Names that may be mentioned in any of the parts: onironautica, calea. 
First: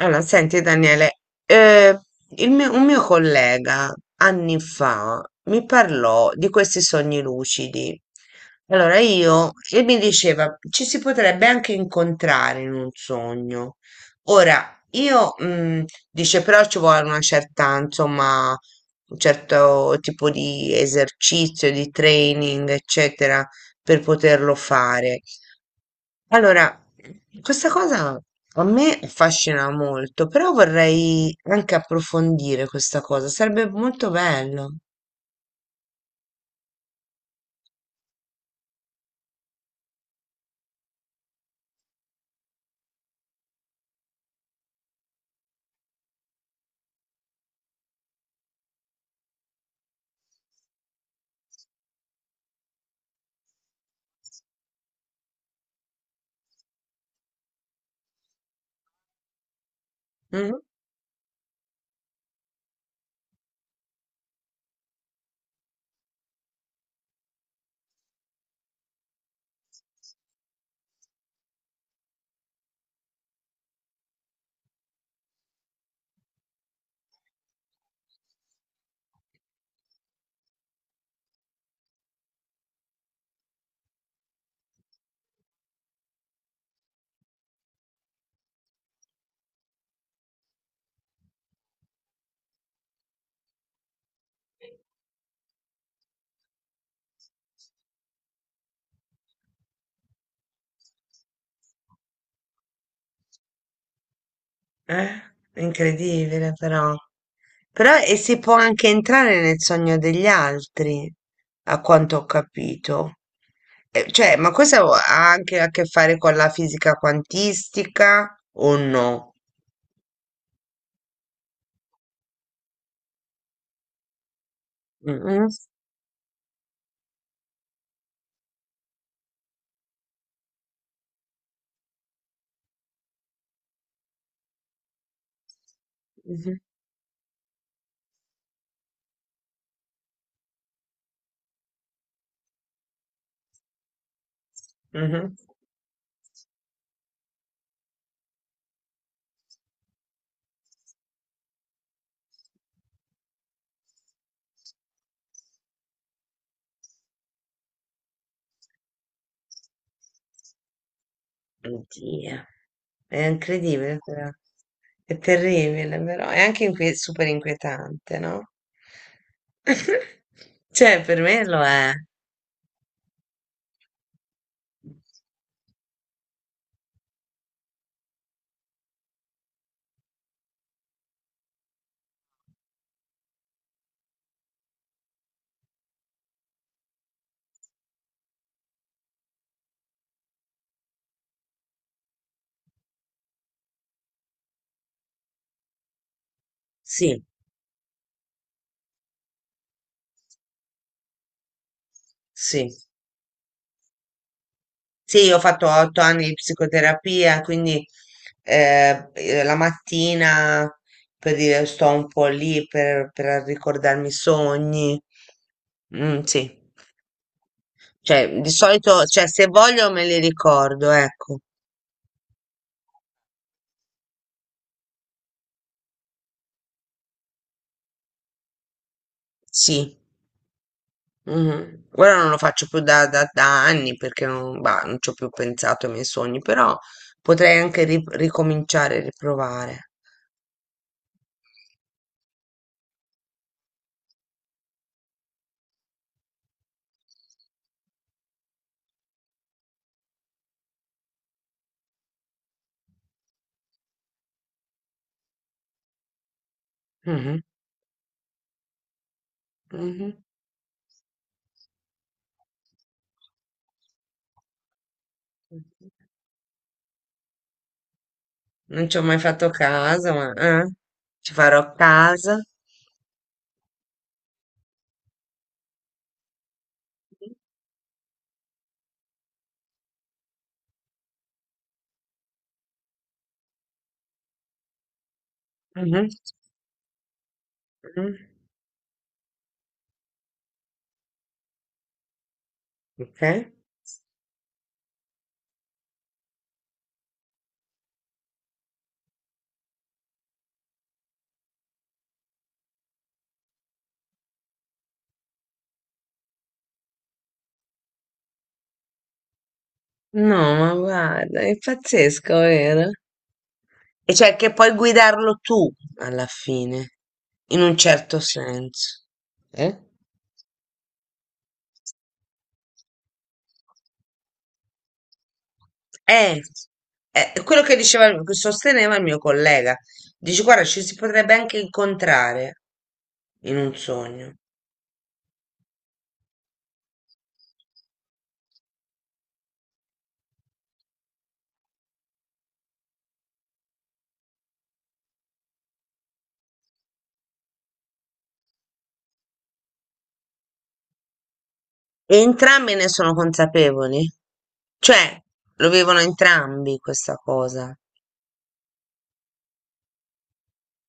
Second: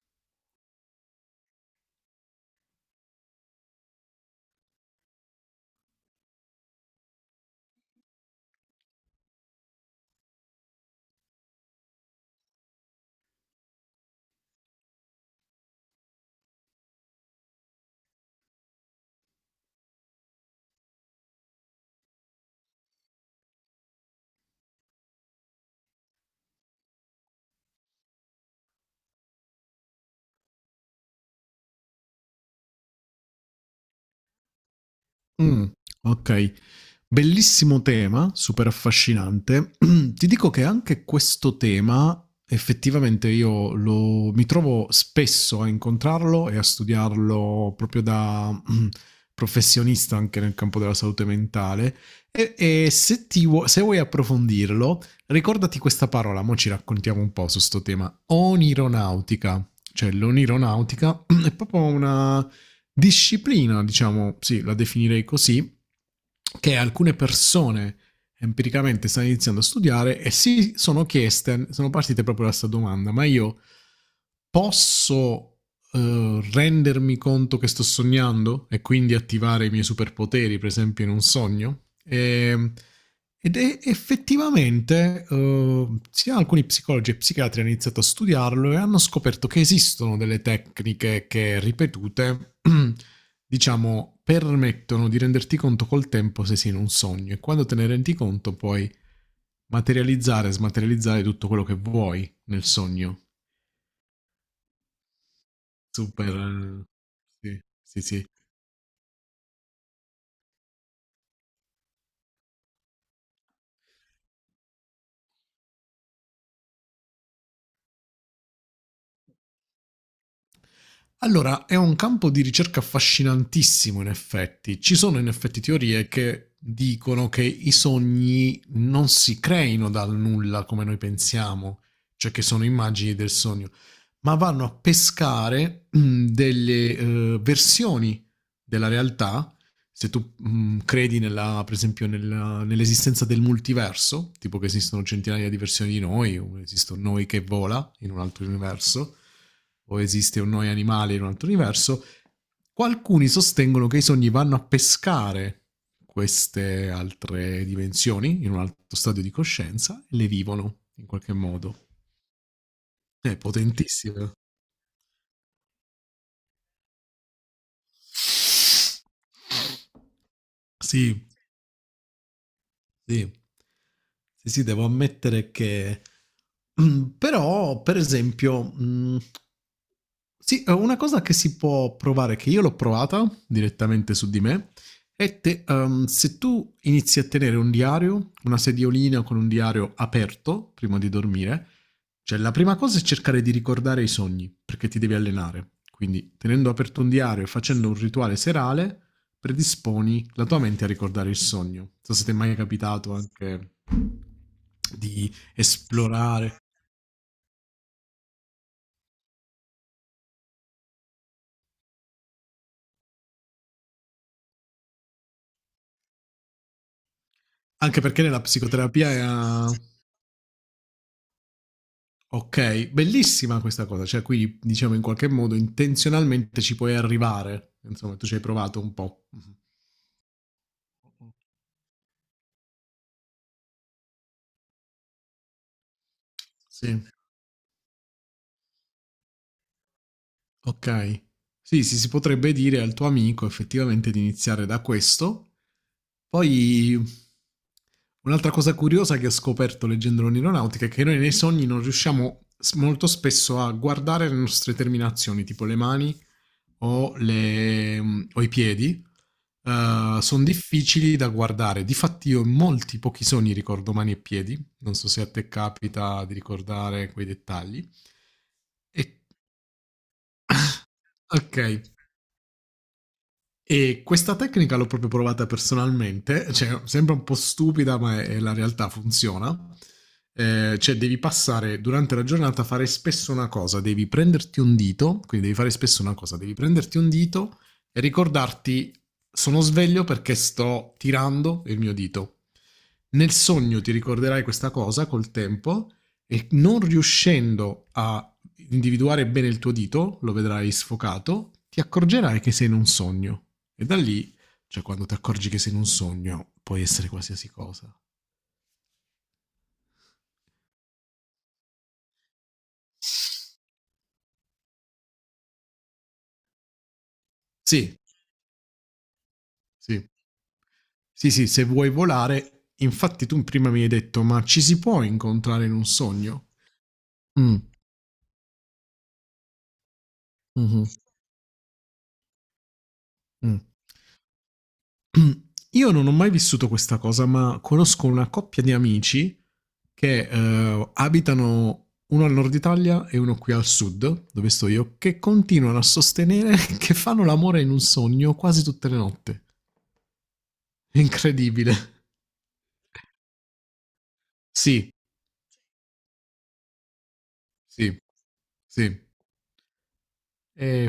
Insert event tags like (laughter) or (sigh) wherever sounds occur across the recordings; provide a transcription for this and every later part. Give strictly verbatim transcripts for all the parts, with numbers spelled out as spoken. Allora, senti Daniele, eh, il mio- un mio collega anni fa mi parlò di questi sogni lucidi. Allora io, e mi diceva, ci si potrebbe anche incontrare in un sogno. Ora, io, mm, dice, però ci vuole una certa, insomma, un certo tipo di esercizio, di training, eccetera, per poterlo fare. Allora, questa cosa a me affascina molto, però vorrei anche approfondire questa cosa, sarebbe molto bello. Mh, okay. Bellissimo tema, super affascinante. (clears throat) Ti dico che anche questo tema effettivamente io lo mi trovo spesso a incontrarlo e a studiarlo proprio da, mhmm, professionista anche nel campo della salute mentale e e se ti vuo se vuoi approfondirlo, ricordati questa parola, mo' ci raccontiamo un po' su 'sto tema: onironautica. Cioè Mm? l'onironautica (clears throat) è proprio una disciplina, diciamo, sì, la definirei così, che alcune persone empiricamente stanno iniziando a studiare e si sono chieste, sono partite proprio da questa domanda, ma io posso eh, rendermi conto che sto sognando e quindi attivare i miei superpoteri, per esempio, in un sogno? E, ed è effettivamente eh, sia alcuni psicologi e psichiatri hanno iniziato a studiarlo e hanno scoperto che esistono delle tecniche che ripetute (clears throat) (coughs) diciamo, permettono di renderti conto col tempo se sei in un sogno e quando te ne rendi conto puoi materializzare e smaterializzare tutto quello che vuoi nel sogno. Eh? Super. Incredibile, però. eh, Però Sì, sì, e sì. si può anche entrare nel sogno degli altri, a quanto ho capito. Eh, cioè, ma questo ha anche a che fare con la fisica quantistica o no? Allora, è un campo di ricerca affascinantissimo in effetti. Ci sono in Mm-mm. effetti teorie che dicono che i sogni non si creino dal nulla come noi pensiamo, cioè che sono immagini del sogno, ma vanno a pescare mm, Mhm. delle eh, versioni della realtà se tu mh, credi nella, per esempio nella- nell'esistenza del multiverso, tipo che esistono Mhm. centinaia di versioni di noi, o esiste un noi che vola in un altro universo, o esiste un noi animale in un altro universo, qualcuni sostengono che i sogni vanno a pescare queste altre dimensioni in un altro stadio di coscienza e le vivono in qualche modo. Oddio, è È incredibile, però. potentissimo. È terribile, però è anche inquie- super inquietante, no? (laughs) Cioè, per Sì, me lo è. sì. Sì, sì, devo ammettere che (clears throat) però per esempio, mhmm, sì, ehm, una cosa che si può provare, che io l'ho provata direttamente su di me, è te ehm, se tu inizi a tenere un diario, una sediolina con un diario aperto prima di dormire, cioè la prima cosa è cercare di ricordare i sogni, perché ti devi allenare. Quindi tenendo aperto un Sì, diario e facendo un rituale serale predisponi la tua mente a ricordare il sogno. Non so se ti è mai sì. capitato anche Sì, di io ho fatto otto anni di esplorare, psicoterapia, quindi eh, eh, la mattina per dire, sto un po' lì per, per ricordarmi i sogni. Mm, sì, anche perché cioè nella di solito, psicoterapia è... cioè, se Uh, voglio me li ricordo, ecco, ok, bellissima questa cosa, cioè qui diciamo in qualche modo intenzionalmente ci puoi arrivare, insomma tu ci hai provato un po'. Mhm. sì. Mhm. Ora non lo faccio più da, da- da anni perché non, bah, non ci ho più pensato ai miei sogni, però Sì. potrei anche ri- ricominciare, riprovare. Okay. Sì, sì, si potrebbe dire al tuo amico effettivamente di iniziare da questo. Poi un'altra cosa curiosa che ho scoperto leggendo l'onironautica è che noi nei sogni non riusciamo s- molto spesso a guardare le nostre terminazioni, tipo le mani o, Mhm, le- mm, o i piedi mhm. sono difficili da guardare. Difatti, io in molti pochi sogni ricordo mani e piedi. Non so se a te capita di ricordare quei dettagli. Non ci ho mai E- fatto caso, ma eh, ci ok, farò caso. e questa tecnica l'ho proprio provata personalmente, cioè sembra un po' stupida, ma è, è la realtà funziona. Eh, cioè devi passare durante la giornata a fare spesso una cosa, devi prenderti un dito, quindi devi fare spesso Mhm, una cosa, devi prenderti un dito e mhm. ricordarti sono sveglio perché sto tirando il mio dito. Ok. Nel sogno ti ricorderai questa cosa col tempo e non riuscendo a individuare bene il tuo dito, lo vedrai sfocato, ti accorgerai che sei in un sogno. E da lì, cioè quando ti accorgi che sei in un sogno, puoi essere qualsiasi cosa. No, ma guarda, è pazzesco, vero? E cioè che puoi guidarlo tu alla fine, in un Sì, certo senso. Eh? sì. Sì, sì, se vuoi volare, infatti tu prima mi hai detto, ma ci si può incontrare in un Eh, sogno? è Mm, quello che diceva, il- che sosteneva il mio collega. Dice, guarda, ci mhm, si potrebbe anche incontrare in mm. un sogno. (clears throat) Io non ho mai vissuto questa cosa, ma conosco una coppia di amici che eh, abitano uno al nord Italia e uno qui al sud, dove sto io, che continuano a sostenere (laughs) che fanno l'amore in un sogno quasi tutte le notti. È incredibile. E entrambi ne sono consapevoli. Sì, Cioè, lo vivono entrambi questa cosa. sì, sì. È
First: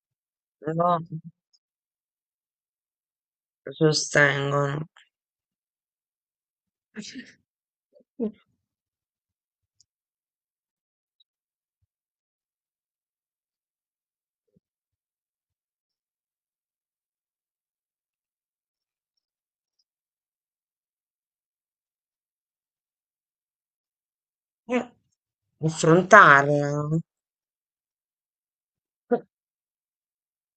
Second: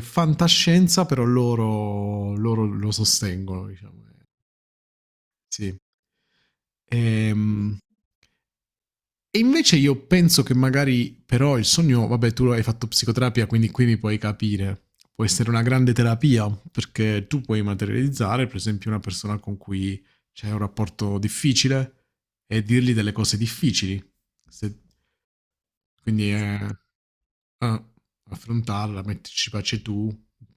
Però fantascienza, però loro, loro lo sostengono, diciamo. sostengono. Sì. Ehm, E invece io penso che magari però il sogno, vabbè tu hai fatto psicoterapia, quindi qui mi puoi capire, può essere una grande terapia, perché tu puoi materializzare per esempio una persona con cui c'è un rapporto difficile e dirgli delle cose difficili. Se- Eh, quindi affrontarla, eh, no? ah, affrontarla, metterci pace tu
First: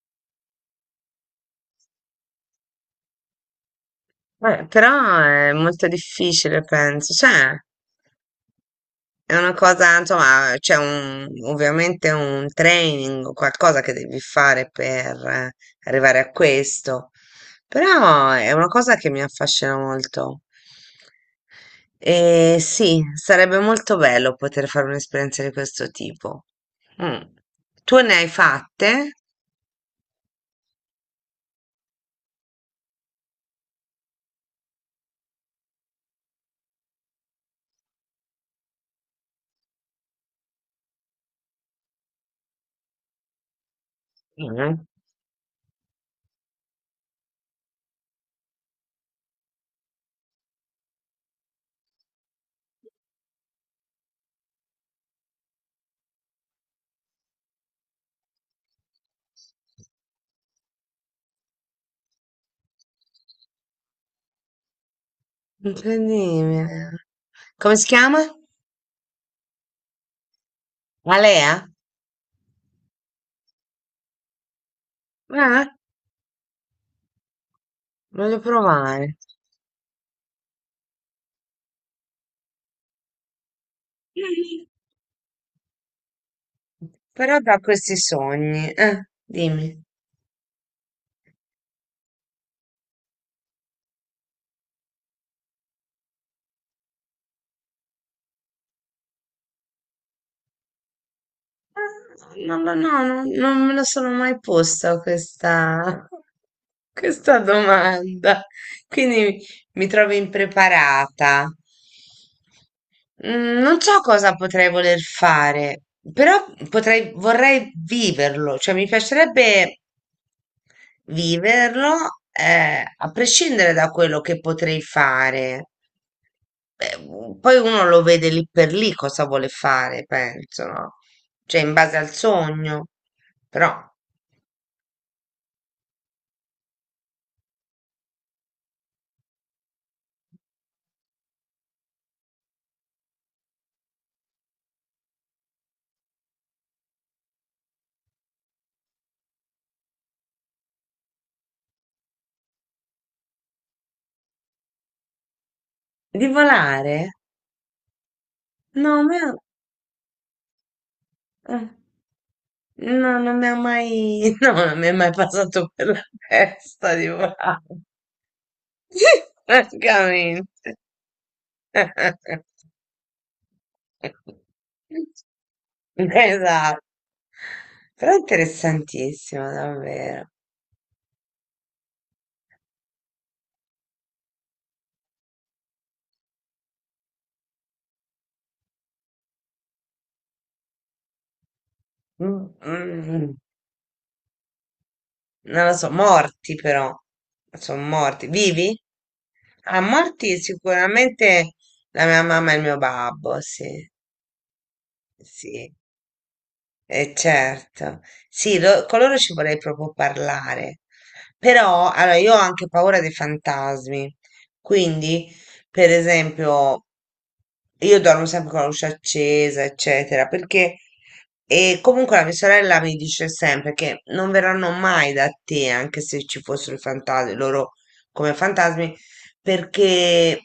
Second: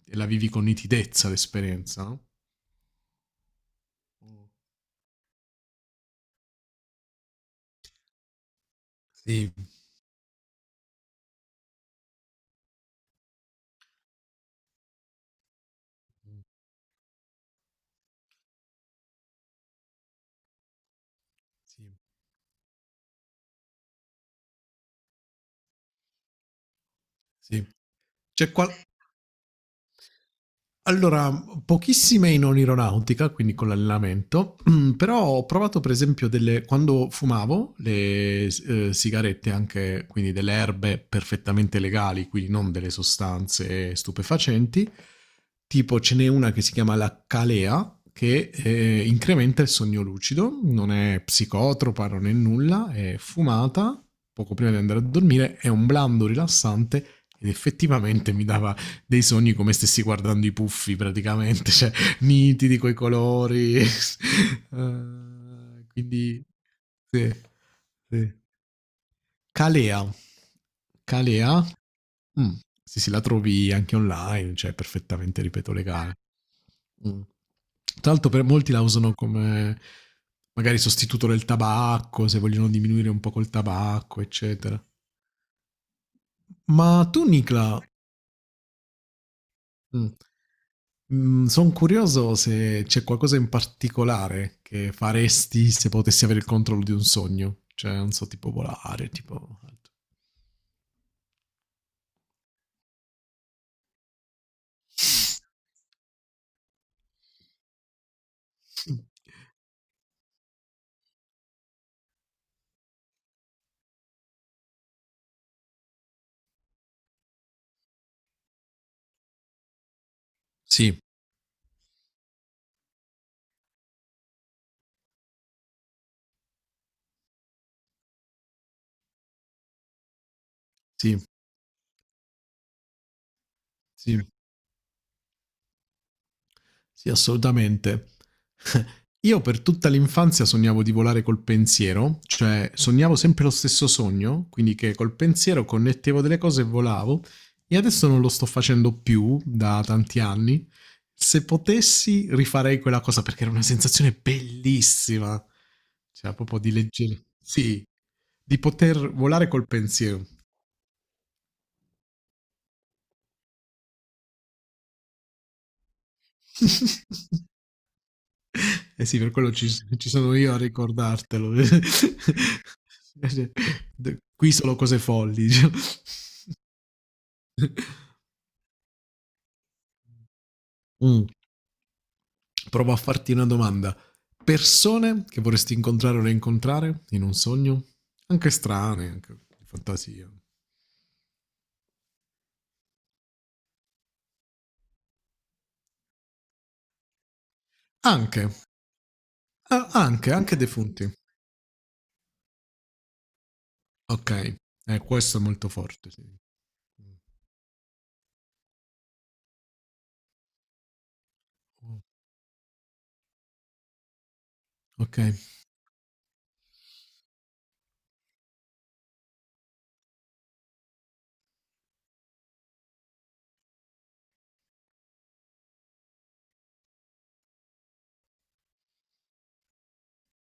e la vivi con nitidezza l'esperienza, no? Eh, però è molto difficile, penso. Cioè, è Sì, una cosa, insomma, c'è un, ovviamente un training o qualcosa che devi fare per eh, arrivare a questo, però è una cosa che mi affascina molto. sì, E sì, sarebbe molto bello poter fare un'esperienza di questo tipo. Mm. sì. Tu ne hai C'è qual- fatte? Allora, pochissime in aeronautica, quindi con l'allenamento, mm, però ho provato per esempio delle, quando fumavo le eh, sigarette, anche quindi delle erbe perfettamente legali, quindi non delle sostanze Mm. stupefacenti, tipo ce n'è una che si chiama la calea, che eh, incrementa il sogno lucido, non è psicotropa, non è nulla, è fumata poco prima di andare a dormire, è un blando rilassante ed effettivamente mi dava dei sogni come stessi guardando i puffi praticamente, cioè nitidi coi colori. (laughs) Eh, quindi Incredibile. sì, Come si chiama? sì. Calea. Alea? Calea. Mm, sì, sì, la trovi anche online, cioè perfettamente, Eh, ripeto, legale. Mm. Tra l'altro voglio per molti la usano provare. come magari sostituto del tabacco, se vogliono diminuire un po' col tabacco, eccetera. (laughs) Ma tu, Però da Nicla, questi sogni, eh, dimmi. mh. Mhmm, son curioso se c'è qualcosa in particolare che faresti se potessi avere il controllo di un sogno. Cioè, non so, tipo volare, tipo alt. Eh, Non lo, no, non, non me lo sono mai posta questa, (laughs) questa domanda, Mh. quindi mi trovo impreparata. Mm, non so cosa potrei voler fare, però potrei, vorrei viverlo, cioè mi piacerebbe Sì, viverlo, eh, a prescindere da quello che potrei fare, eh, u- poi uno lo vede lì per lì cosa vuole fare, penso, no? sì, Cioè, in base al sogno, però sì. Sì, assolutamente. (laughs) Io per tutta l'infanzia sognavo di volare col pensiero, cioè sognavo sempre lo stesso sogno, quindi che col pensiero connettevo delle cose e volavo, e adesso non lo sto facendo più da tanti anni. Se potessi rifarei quella cosa perché era una sensazione bellissima, di cioè proprio di volare? leggere, sì, di No, a poter me- volare col pensiero. eh, no, non mi ha mai, (laughs) no, non mi è mai passato per la testa di (laughs) volare, (laughs) Eh sì, per (laughs) quello ci, ci sono francamente. io a ricordartelo. (laughs) (laughs) Cioè, d- qui solo cose folli, diciamo. Esatto. (laughs) Però è interessantissimo, davvero. Mm, provo a farti una domanda. Persone che vorresti incontrare o rincontrare in un sogno? Anche strane, anche di fantasia. Mm, mm, mm. Non lo so, morti però. Sono morti. Anche, Vivi? Ah, ah, anche, morti anche defunti. sicuramente la mia mamma e il mio babbo, sì, Ok, eh, questo è molto sì. forte. Sì. Eh, certo, sì, lo- con loro ci vorrei proprio parlare, però allora, io ho anche paura dei fantasmi, Ok. quindi per esempio io dormo sempre con la luce accesa, eccetera, perché e comunque la mia sorella mi dice sempre che non verranno mai da te, anche se ci fossero i fantasmi, loro come fantasmi, perché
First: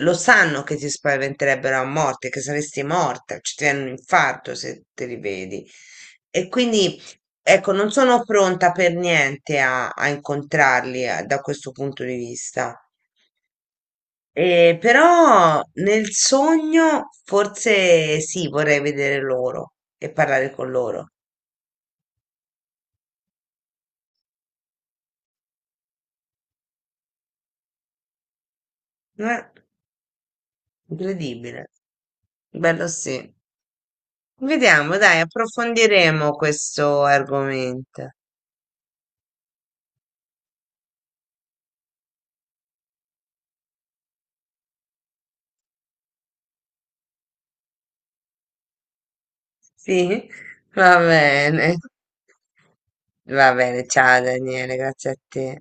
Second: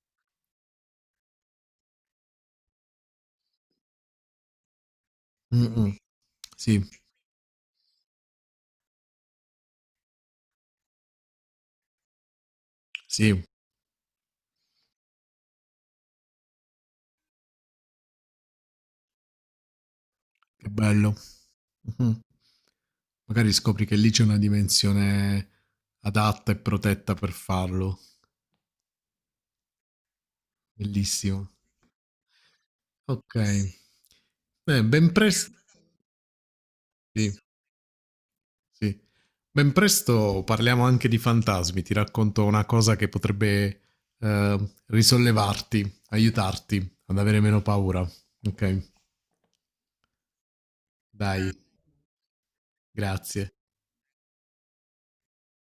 lo sanno che ti spaventerebbero a morte, che saresti morta, ci ti viene un infarto se te li vedi. Mm-mm. E Sì, quindi, ecco, non sono pronta per niente a, a incontrarli eh, da questo punto di vista. sì, Eh, però nel sogno forse sì, vorrei vedere loro e parlare che con loro. bello. Mh-mh. Magari scopri che lì c'è una dimensione adatta e protetta per farlo. Eh, Bellissimo. incredibile. Bello sì. Okay. Beh, Vediamo, ben dai, pres approfondiremo questo sì, argomento. sì. Ben presto parliamo anche di fantasmi. Ti racconto una cosa che potrebbe, ehm, risollevarti, aiutarti ad avere meno paura. Okay? Sì, va Dai, bene. Va grazie. bene, ciao Daniele, grazie a te.